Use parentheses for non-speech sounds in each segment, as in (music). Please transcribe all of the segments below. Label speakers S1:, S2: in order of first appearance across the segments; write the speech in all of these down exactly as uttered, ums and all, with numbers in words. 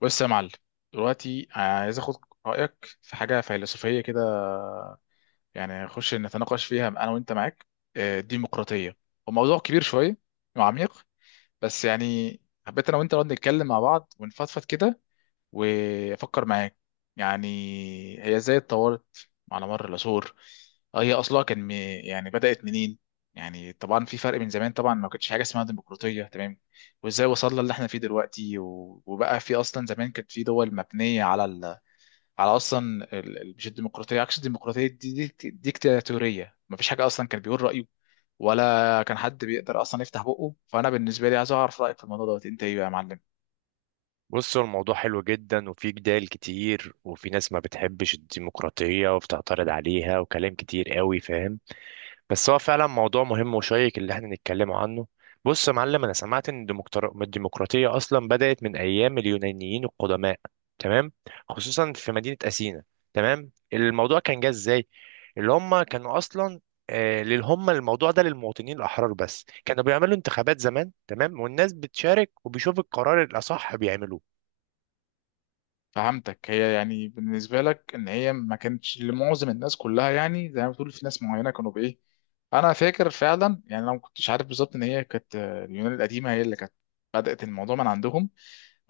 S1: بص يا معلم، دلوقتي عايز اخد رايك في حاجه فيلسوفيه كده. يعني نخش نتناقش فيها انا وانت. معاك؟ آه، الديمقراطيه وموضوع كبير شويه وعميق. بس يعني حبيت انا وانت نقعد نتكلم مع بعض ونفضفض كده وافكر معاك. يعني هي ازاي اتطورت على مر العصور؟ آه، هي اصلها كان م- يعني بدأت منين؟ يعني طبعا في فرق، من زمان طبعا ما كانتش حاجه اسمها ديمقراطيه، تمام؟ وازاي وصلنا اللي احنا فيه دلوقتي؟ و- وبقى في اصلا زمان كانت في دول مبنيه على ال... على اصلا ال... ال- مش الديمقراطيه، عكس الديمقراطيه، دي, دي دي- ديكتاتوريه. ما فيش حاجه اصلا، كان بيقول رايه ولا كان حد بيقدر اصلا يفتح بقه. فانا بالنسبه لي عايز اعرف رايك في الموضوع دوت، انت ايه بقى يا معلم؟
S2: بص، هو الموضوع حلو جدا وفي جدال كتير وفي ناس ما بتحبش الديمقراطية وبتعترض عليها وكلام كتير قوي، فاهم. بس هو فعلا موضوع مهم وشيق اللي احنا نتكلم عنه. بص يا معلم، انا سمعت ان الديمقرا- الديمقراطية اصلا بدأت من ايام اليونانيين القدماء، تمام، خصوصا في مدينة أثينا. تمام، الموضوع كان جه ازاي. اللي هم كانوا اصلا، آه، لل- هم الموضوع ده للمواطنين الأحرار بس. كانوا بيعملوا انتخابات زمان، تمام، والناس بتشارك وبيشوف القرار الأصح بيعملوه.
S1: فهمتك، هي يعني بالنسبة لك إن هي ما كانتش لمعظم الناس كلها، يعني زي ما بتقول في ناس معينة كانوا بإيه. أنا فاكر فعلا، يعني أنا ما كنتش عارف بالظبط إن هي كانت، آه، اليونان القديمة هي اللي كانت بدأت الموضوع من عندهم.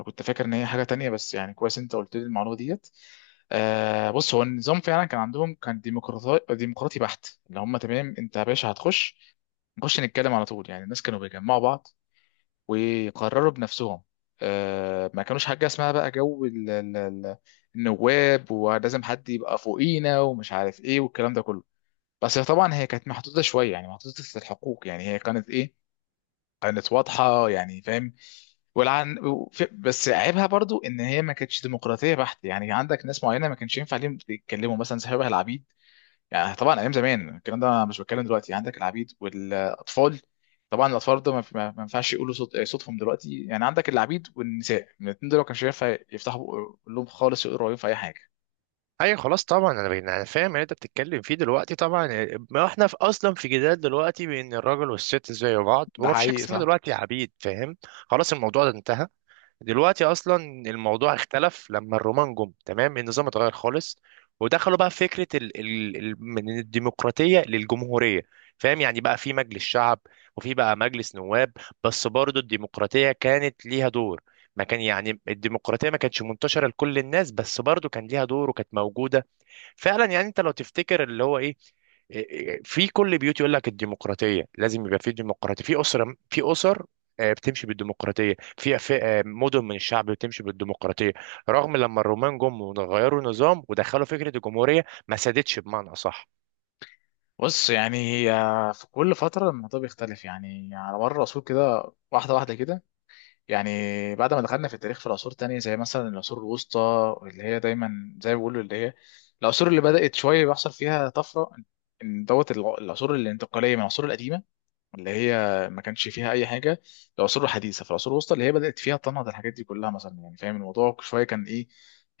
S1: أنا كنت فاكر إن هي حاجة تانية، بس يعني كويس أنت قلت لي المعلومة ديت. آه، بص هو النظام فعلا كان عندهم، كان ديمقراطي، ديمقراطي بحت اللي هم، تمام؟ أنت يا باشا هتخش نخش نتكلم على طول. يعني الناس كانوا بيجمعوا بعض وقرروا بنفسهم. آه، ما كانوش حاجة اسمها بقى جو ال- ال- ال- النواب ولازم حد يبقى فوقينا ومش عارف ايه والكلام ده كله. بس طبعا هي كانت محدودة شوية، يعني محدودة الحقوق، يعني هي كانت ايه، كانت واضحة يعني، فاهم؟ والعن... وف- بس عيبها برضو ان هي ما كانتش ديمقراطية بحت، يعني عندك ناس معينة ما كانش ينفع ليهم يتكلموا، مثلا شبه العبيد. يعني طبعا ايام زمان الكلام ده، مش بتكلم دلوقتي، عندك العبيد والاطفال. طبعا الاطفال ده ما ما- ما ينفعش يقولوا صوت، آه، صوتهم دلوقتي. يعني عندك العبيد والنساء، من الاثنين دول ما كانش ينفع يفتحوا بق- لهم خالص، يقروا عليهم في اي حاجه.
S2: اي خلاص، طبعا انا بين، انا فاهم اللي انت بتتكلم فيه دلوقتي. طبعا ما احنا في اصلا في جدال دلوقتي بين الراجل والست زي بعض،
S1: ده
S2: وما فيش حاجه
S1: حقيقي
S2: اسمها
S1: صح.
S2: دلوقتي عبيد، فاهم. خلاص الموضوع ده انتهى دلوقتي اصلا. الموضوع اختلف لما الرومان جم، تمام، النظام اتغير خالص، ودخلوا بقى في فكره ال ال ال من الديمقراطيه للجمهوريه، فاهم. يعني بقى في مجلس شعب، وفي بقى مجلس نواب. بس برضه الديمقراطيه كانت ليها دور، ما كان يعني الديمقراطيه ما كانتش منتشره لكل الناس، بس برضه كان ليها دور وكانت موجوده. فعلا يعني انت لو تفتكر اللي هو ايه، إيه- إيه، في كل بيوت يقول لك الديمقراطيه لازم يبقى في ديمقراطيه في اسره، في اسر آه، بتمشي بالديمقراطيه، في في، آه، مدن من الشعب بتمشي بالديمقراطيه. رغم لما الرومان جم وغيروا النظام ودخلوا فكره الجمهوريه، ما سادتش بمعنى اصح.
S1: بص يعني هي في كل فتره الموضوع بيختلف، يعني على مر العصور كده، واحده واحده كده. يعني بعد ما دخلنا في التاريخ في العصور التانية، زي مثلا العصور الوسطى اللي هي دايما زي ما بيقولوا اللي هي العصور اللي بدأت شوية بيحصل فيها طفرة. ان دوت الع- العصور الانتقالية من العصور القديمة اللي هي ما كانش فيها اي حاجه. العصور الحديثه، في العصور الوسطى اللي هي بدات فيها تنهض الحاجات دي كلها، مثلا، يعني فاهم الموضوع شويه كان ايه؟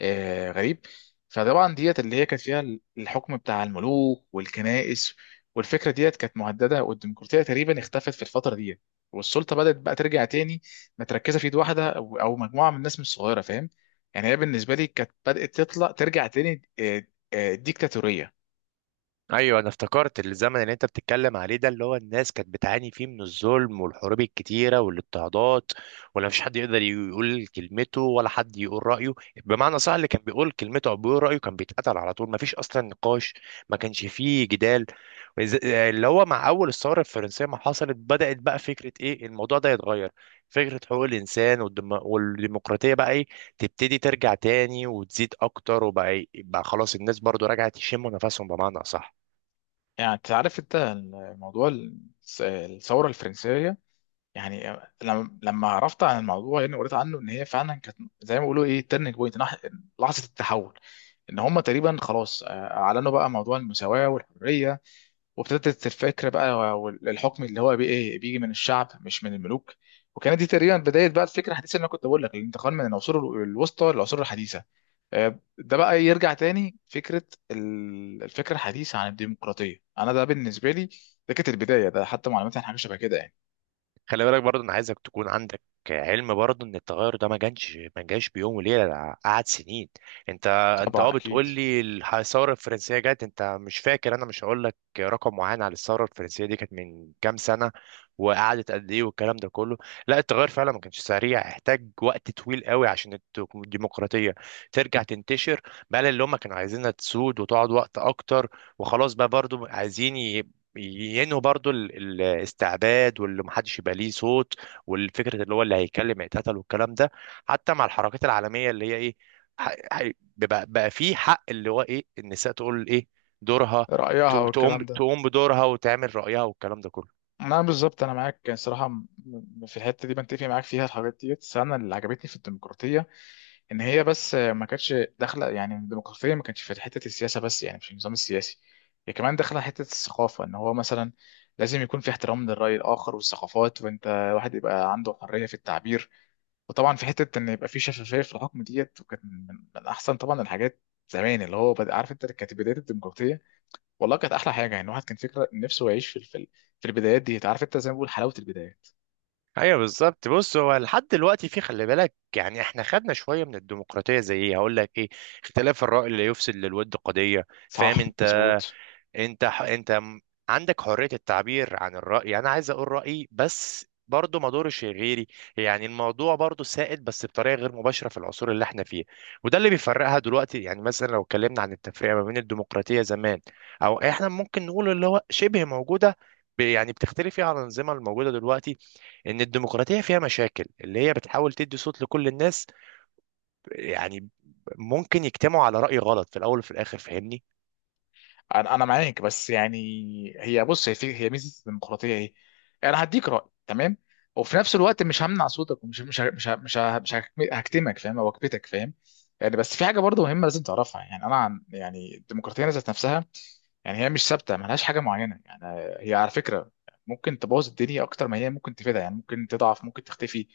S1: آه غريب. فطبعا ديت اللي هي كانت فيها الحكم بتاع الملوك والكنائس، والفكره ديت كانت مهدده، والديمقراطيه تقريبا اختفت في الفتره ديت. والسلطه بدات بقى ترجع تاني متركزه في ايد واحده، او أو مجموعه من الناس مش صغيره، فاهم؟ يعني هي بالنسبه لي كانت بدات تطلع ترجع تاني، آه، آه، ديكتاتوريه.
S2: ايوه، انا افتكرت الزمن اللي انت بتتكلم عليه ده، اللي هو الناس كانت بتعاني فيه من الظلم والحروب الكتيره والاضطهادات، ولا مفيش حد يقدر يقول كلمته ولا حد يقول رايه. بمعنى صح، اللي كان بيقول كلمته او بيقول رايه كان بيتقتل على طول، مفيش اصلا نقاش، ما كانش فيه جدال. وز- اللي هو مع اول الثوره الفرنسيه ما حصلت، بدات بقى فكره ايه، الموضوع ده يتغير. فكره حقوق الانسان والدم... والديمقراطيه بقى ايه، تبتدي ترجع تاني وتزيد اكتر. وبقى إيه؟ بقى خلاص الناس برضو رجعت يشموا نفسهم بمعنى اصح.
S1: يعني تعرف انت الموضوع، الثوره الفرنسيه، يعني لما لما عرفت عن الموضوع، يعني قريت عنه ان هي فعلا كانت زي ما بيقولوا ايه، تيرنينج بوينت، لحظه التحول. ان هم تقريبا خلاص، آه، اعلنوا بقى موضوع المساواه والحريه، وابتدت الفكره بقى والحكم اللي هو بي ايه بيجي من الشعب مش من الملوك. وكانت دي تقريبا بدايه بقى الفكره الحديثه، اللي انا كنت بقول لك، الانتقال من العصور الوسطى للعصور الحديثه. آه، ده بقى يرجع تاني فكره ال- الفكره الحديثه عن الديمقراطيه. انا ده بالنسبه لي، ده كانت البدايه، ده حتى معلوماتي عن حاجه شبه كده يعني.
S2: خلي بالك برضه، انا عايزك تكون عندك علم برضه ان التغير ده ما جانش ما جاش بيوم وليله، ده قعد سنين. انت، انت
S1: طبعا
S2: اه بتقول
S1: اكيد.
S2: لي الح- الثوره الفرنسيه جت، انت مش فاكر، انا مش هقول لك رقم معين على الثوره الفرنسيه دي كانت من كام سنه وقعدت قد ايه والكلام ده كله. لا، التغير فعلا ما كانش سريع، احتاج وقت طويل قوي عشان الت- الديمقراطيه ترجع تنتشر بقى، اللي هم كانوا عايزينها تسود وتقعد وقت اكتر. وخلاص بقى برضه عايزين ينهوا برضو ال- الاستعباد، واللي محدش يبقى ليه صوت، والفكره اللي هو اللي هيتكلم هيتقتل والكلام ده. حتى مع الحركات العالميه اللي هي ايه، ح- ح- بقى, بقى في حق اللي هو ايه، النساء تقول ايه، دورها،
S1: رأيها
S2: تقو- تقوم
S1: والكلام ده.
S2: تقوم بدورها وتعمل رايها والكلام ده كله.
S1: انا بالظبط انا معاك، يعني صراحه م- م- في الحته دي بنتفق معاك فيها، الحاجات دي. بس انا اللي عجبتني في الديمقراطيه ان هي، بس ما كانتش داخله، يعني الديمقراطيه ما كانتش في حته السياسه بس، يعني مش النظام السياسي، هي كمان داخله حته الثقافه. ان هو مثلا لازم يكون في احترام للراي الاخر والثقافات، وانت الواحد يبقى عنده حريه في التعبير. وطبعا في حته ان يبقى في شفافيه في الحكم ديت، وكان من من احسن طبعا الحاجات زمان اللي هو بد- عارف انت، كانت بدايه الديمقراطيه. والله كانت احلى حاجه، يعني الواحد كان فكره نفسه يعيش في ال- في ال- في البدايات دي، عارف انت، زي ما بقول حلاوه البدايات.
S2: ايوه بالظبط. بص، هو لحد دلوقتي في، خلي بالك يعني، احنا خدنا شويه من الديمقراطيه زي ايه، هقول لك ايه، اختلاف الراي لا يفسد للود قضيه،
S1: صح.
S2: فاهم انت.
S1: مظبوط.
S2: انت ح... انت م- عندك حرية التعبير عن الرأي، يعني انا عايز اقول رأيي بس برضه ما دورش غيري. يعني الموضوع برضه سائد بس بطريقة غير مباشرة في العصور اللي احنا فيه. وده اللي بيفرقها دلوقتي، يعني مثلا لو اتكلمنا عن التفرقة ما بين الديمقراطية زمان او احنا ممكن نقول اللي هو شبه موجودة، ب- يعني بتختلف فيها عن الأنظمة الموجودة دلوقتي. إن الديمقراطية فيها مشاكل، اللي هي بتحاول تدي صوت لكل الناس، يعني ممكن يجتمعوا على رأي غلط في الأول وفي الآخر، فاهمني.
S1: انا انا معاك. بس يعني هي، بص هي في، هي ميزه الديمقراطيه ايه، انا هديك راي، تمام، وفي نفس الوقت مش همنع صوتك، ومش مش مش مش مش هكتمك، فاهم؟ او اكبتك، فاهم؟ يعني بس في حاجه برضه مهمه لازم تعرفها، يعني انا عن يعني الديمقراطيه ذات نفسها. يعني هي مش ثابته، ملهاش حاجه معينه يعني، هي على فكره ممكن تبوظ الدنيا اكتر ما هي ممكن تفيدها. يعني ممكن تضعف، ممكن تختفي.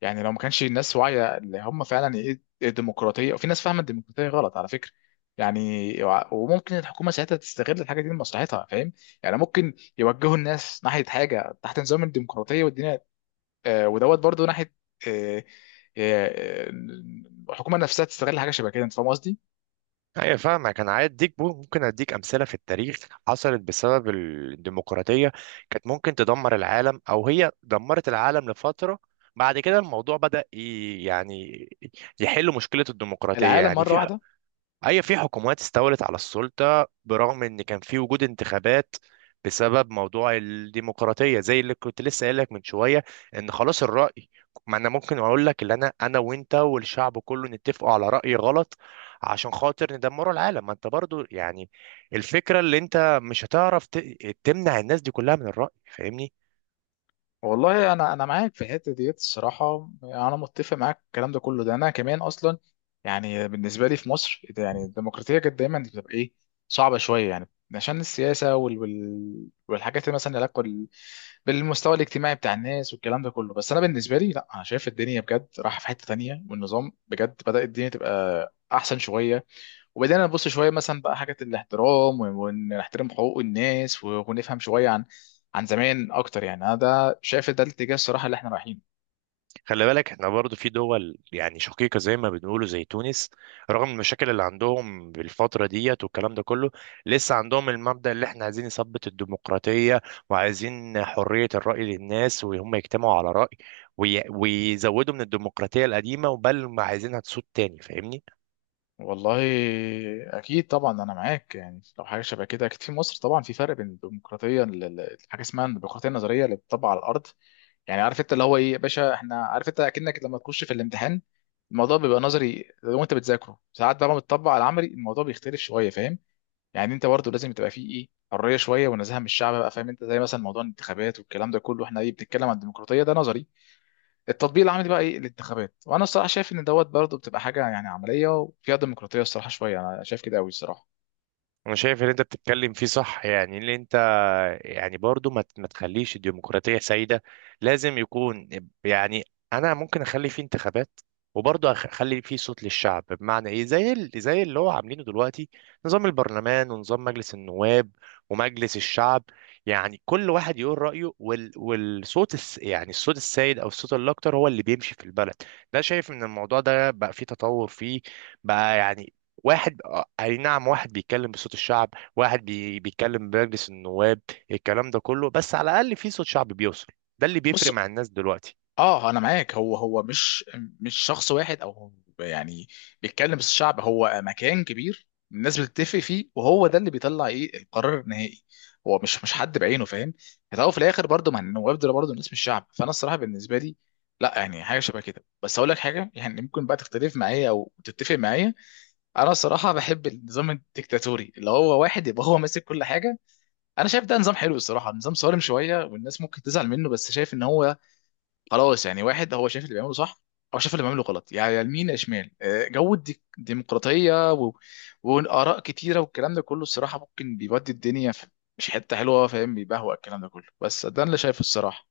S1: يعني لو ما كانش الناس واعيه اللي هم فعلا ايه الديمقراطيه، وفي ناس فاهمه الديمقراطيه غلط على فكره. يعني وع- وممكن الحكومه ساعتها تستغل الحاجه دي لمصلحتها، فاهم؟ يعني ممكن يوجهوا الناس ناحيه حاجه تحت نظام الديمقراطيه والدنيا، آه ودوت برضو ناحيه، آه آه آه، الحكومه نفسها تستغل حاجه شبه كده، انت فاهم قصدي.
S2: ايوه فاهمك. انا عايز اديك بو- ممكن اديك امثله في التاريخ حصلت بسبب الديمقراطيه، كانت ممكن تدمر العالم، او هي دمرت العالم لفتره. بعد كده الموضوع بدأ ي- يعني يحل مشكله الديمقراطيه.
S1: العالم
S2: يعني
S1: مره
S2: في،
S1: واحده.
S2: هي، في حكومات استولت على السلطة برغم إن كان في وجود انتخابات، بسبب موضوع الديمقراطية زي اللي كنت لسه قايل لك من شوية، إن خلاص الرأي، ما أنا ممكن أقول لك اللي أنا أنا وأنت والشعب كله نتفقوا على رأي غلط عشان خاطر ندمروا العالم. ما أنت برضو يعني الفكرة اللي أنت مش هتعرف ت- تمنع الناس دي كلها من الرأي، فاهمني.
S1: والله انا انا معاك في الحته ديت. الصراحه انا متفق معاك في الكلام ده كله. ده انا كمان اصلا، يعني بالنسبه لي، في مصر إيه ده، يعني الديمقراطيه كانت دايما بتبقى ايه، صعبه شويه، يعني عشان السياسه وال... وال... والحاجات اللي مثلا علاقه بال... بالمستوى الاجتماعي بتاع الناس والكلام ده كله. بس انا بالنسبه لي لا، انا شايف الدنيا بجد رايحه في حته تانية، والنظام بجد بدأ الدنيا تبقى احسن شويه. وبدأنا نبص شوية مثلا بقى حاجة الاحترام، و- ونحترم حقوق الناس، و- ونفهم شوية عن، عن زمان أكتر، يعني أنا ده شايف ده الاتجاه الصراحة اللي احنا رايحينه.
S2: خلي بالك، احنا برضو في دول يعني شقيقة زي ما بنقولوا زي تونس، رغم المشاكل اللي عندهم بالفترة ديت والكلام ده كله، لسه عندهم المبدأ اللي احنا عايزين نثبت الديمقراطية، وعايزين حرية الرأي للناس، وهم يجتمعوا على رأي، وي- ويزودوا من الديمقراطية القديمة وبل ما عايزينها تسود تاني، فاهمني؟
S1: والله أكيد طبعا أنا معاك، يعني لو حاجة شبه كده. أكيد في مصر طبعا في فرق بين الديمقراطية ال- ال- حاجة اسمها الديمقراطية النظرية اللي بتطبق على الأرض. يعني عارف أنت اللي هو إيه يا باشا، إحنا عارف أنت أكنك لما تخش في الامتحان، الموضوع بيبقى نظري لو أنت بتذاكره ساعات، بقى لما بتطبق على العملي الموضوع بيختلف شوية، فاهم؟ يعني انت برضه لازم تبقى فيه ايه، حريه شويه ونزاهه من الشعب، بقى فاهم انت، زي مثلا موضوع الانتخابات والكلام ده كله. احنا ايه، بنتكلم عن الديمقراطيه، ده نظري. التطبيق العملي بقى ايه، الانتخابات. وانا الصراحه شايف ان دوت برضه بتبقى حاجه يعني عمليه وفيها ديمقراطيه الصراحه شويه، انا شايف كده قوي الصراحه.
S2: انا شايف ان انت بتتكلم فيه صح، يعني اللي انت يعني برضو ما ت- ما تخليش الديمقراطية سيدة، لازم يكون يعني، أنا ممكن أخلي فيه انتخابات وبرضه أخ- أخلي فيه صوت للشعب، بمعنى إيه، زي ال- زي اللي هو عاملينه دلوقتي، نظام البرلمان ونظام مجلس النواب ومجلس الشعب. يعني كل واحد يقول رأيه، وال والصوت الس يعني الصوت السائد أو الصوت الأكتر هو اللي بيمشي في البلد. ده شايف إن الموضوع ده بقى فيه تطور فيه بقى، يعني واحد، آه، أي نعم، واحد بيتكلم بصوت الشعب، واحد بي... بيتكلم بمجلس النواب، الكلام ده كله، بس على الاقل في صوت شعبي بيوصل. ده اللي
S1: بص،
S2: بيفرق مع الناس دلوقتي.
S1: اه انا معاك. هو هو مش، مش شخص واحد او هو يعني بيتكلم بس، الشعب هو مكان كبير الناس بتتفق فيه، وهو ده اللي بيطلع ايه، القرار النهائي. هو مش، مش حد بعينه، فاهم؟ في الأول وفي الاخر برضه، ما النواب دول برضه الناس، مش شعب. فانا الصراحه بالنسبه لي لا، يعني حاجه شبه كده. بس اقول لك حاجه يعني، ممكن بقى تختلف معايا او تتفق معايا. انا الصراحه بحب النظام الديكتاتوري، اللي هو واحد يبقى هو ماسك كل حاجه. انا شايف ده نظام حلو الصراحه، نظام صارم شويه والناس ممكن تزعل منه، بس شايف ان هو خلاص، يعني واحد هو شايف اللي بيعمله صح، او شايف اللي بيعمله غلط، يعني يا يمين يا شمال. آه، جو الديك- الديمقراطيه و... واراء كتيره والكلام ده كله، الصراحه ممكن بيودي الدنيا في مش حته حلوه، فاهم؟ بيبهوأ الكلام ده كله، بس ده اللي شايفه الصراحه.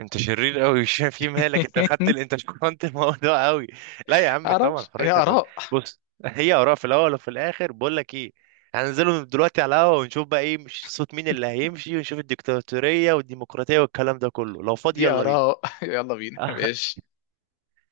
S2: انت شرير قوي مش فاهم (laughs) في مالك انت خدت
S1: (laughs)
S2: ال... انت (laughs) شكرت الموضوع قوي. لا يا عم طبعا
S1: معرفش، هي
S2: حريه الر...
S1: اراء.
S2: بص، هي اراء في الاول وفي الاخر، بقول لك ايه، هننزلوا دلوقتي على القهوه ونشوف بقى ايه، مش صوت مين اللي هيمشي، ونشوف الديكتاتوريه والديمقراطيه والكلام ده كله، لو فاضي
S1: دي
S2: يلا بينا.
S1: اراء. (laughs) يلا بينا،
S2: (laughs)
S1: ماشي.